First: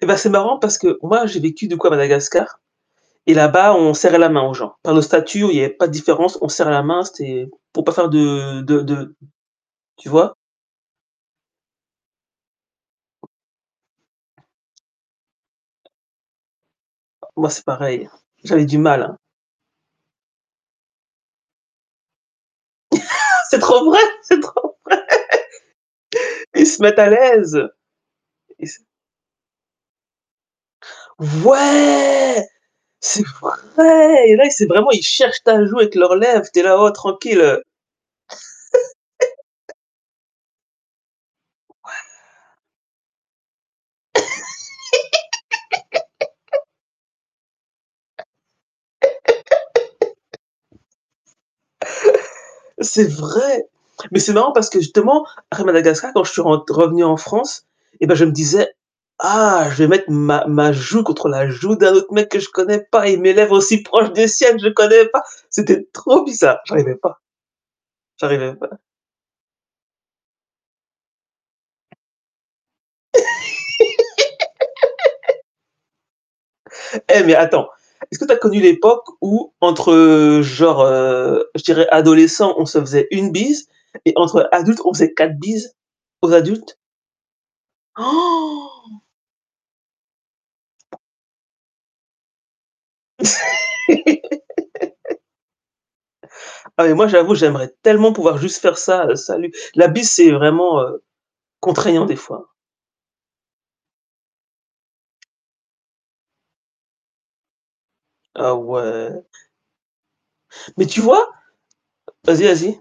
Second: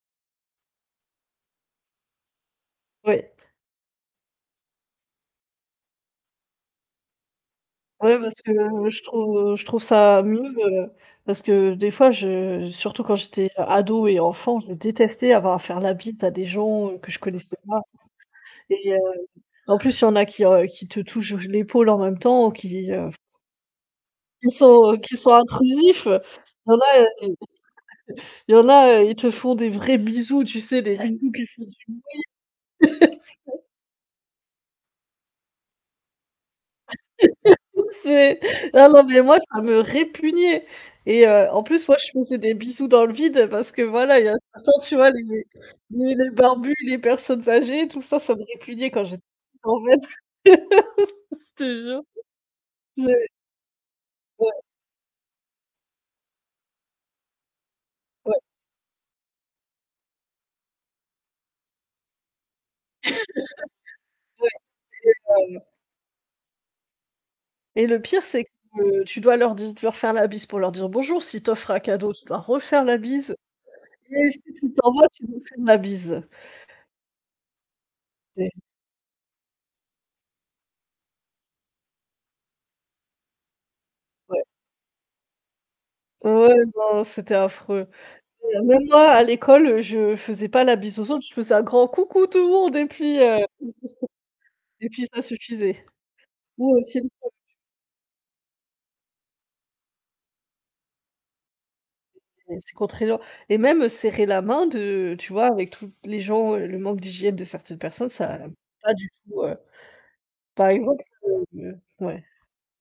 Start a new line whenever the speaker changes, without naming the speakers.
Et bah c'est marrant parce que moi j'ai vécu du coup à Madagascar
Ouais.
et là-bas, on serrait la main aux gens. Par le statut où il y avait pas de différence, on serre la main, c'est pour pas faire
Ouais, parce que,
de
heu,
de
moi, je
de
trouve, heu, je trouve
tu
ça,
vois?
[unintelligible] parce que des fois je surtout quand j'étais ado et enfant, je détestais avoir à faire la bise à des gens, heu, que je
Moi,
connaissais
c'est
pas
pareil, j'avais du
et heu,
mal.
en plus il y en a qui qui te touchent l'épaule en même temps, qui, heu
C'est trop vrai, c'est
qui
trop
sont qui sont intrusifs.
vrai. Ils
Il y en
se
a
mettent à
[unintelligible]
l'aise.
il y
Ils
en
se
a, ils te font des vrais bisous, tu sais, des bisous qui font du
Ouais c'est
bruit.
vrai et là, c'est vraiment, ils cherchent ta joue avec leurs lèvres, tu es là: «Oh tranquille».
C'est ah non mais moi, ça me répugnait et heu, en plus moi je faisais des
[unintelligible]
bisous dans le vide, parce que voilà, il y en a certains, tu vois les les les barbus, les personnes âgées, tout ça, ça me répugnait quand j'étais en fait. Je te jure. Je
C'est vrai. Mais c'est marrant
Ouais.
parce que justement, à Madagascar, quand je suis rentr revenue en France, eh bah je me
Ouais.
disais: «Ah je vais mettre ma ma joue contre la joue d'un autre mec que je connais pas et mes lèvres aussi proches des
Ouais.
siennes, je connais
C'est
pas.
heu
C'était trop bizarre». J'arrivais pas.
Et le pire c'est
J'arrivais pas.
que tu dois leur di leur faire la bise pour leur dire «bonjour» s'ils t'offrent un cadeau, tu dois refaire la bise et même si tu t'en moques tu dois leur faire la bise.
Eh mais attends, est-ce que tu as connu
[unintelligible]
l'époque où entre, heu, genre, heu, je dirais adolescents, on se faisait 1 bise et
Ouais.
entre adultes on faisait 4 bises
Ah
aux
ouais,
adultes?
ben, c'était affreux. Même moi à l'école, je faisais pas la bise aux autres, je faisais un grand coucou tout le monde et puis heu et puis ça suffisait. Ou heu
Ah mais moi
sinon
j'avoue, j'aimerais tellement pouvoir juste faire ça, salut. La bise, c'est vraiment, heu, contraignant des fois.
Oui, c'est contraignant et même serrer la main de tu vois, avec tous les gens, le manque d'hygiène de certaines personnes, ça va
Ah
pas du
ouais.
tout heu par
Mais tu
exemple,
vois
heu ouais.
vas-y, vas-y.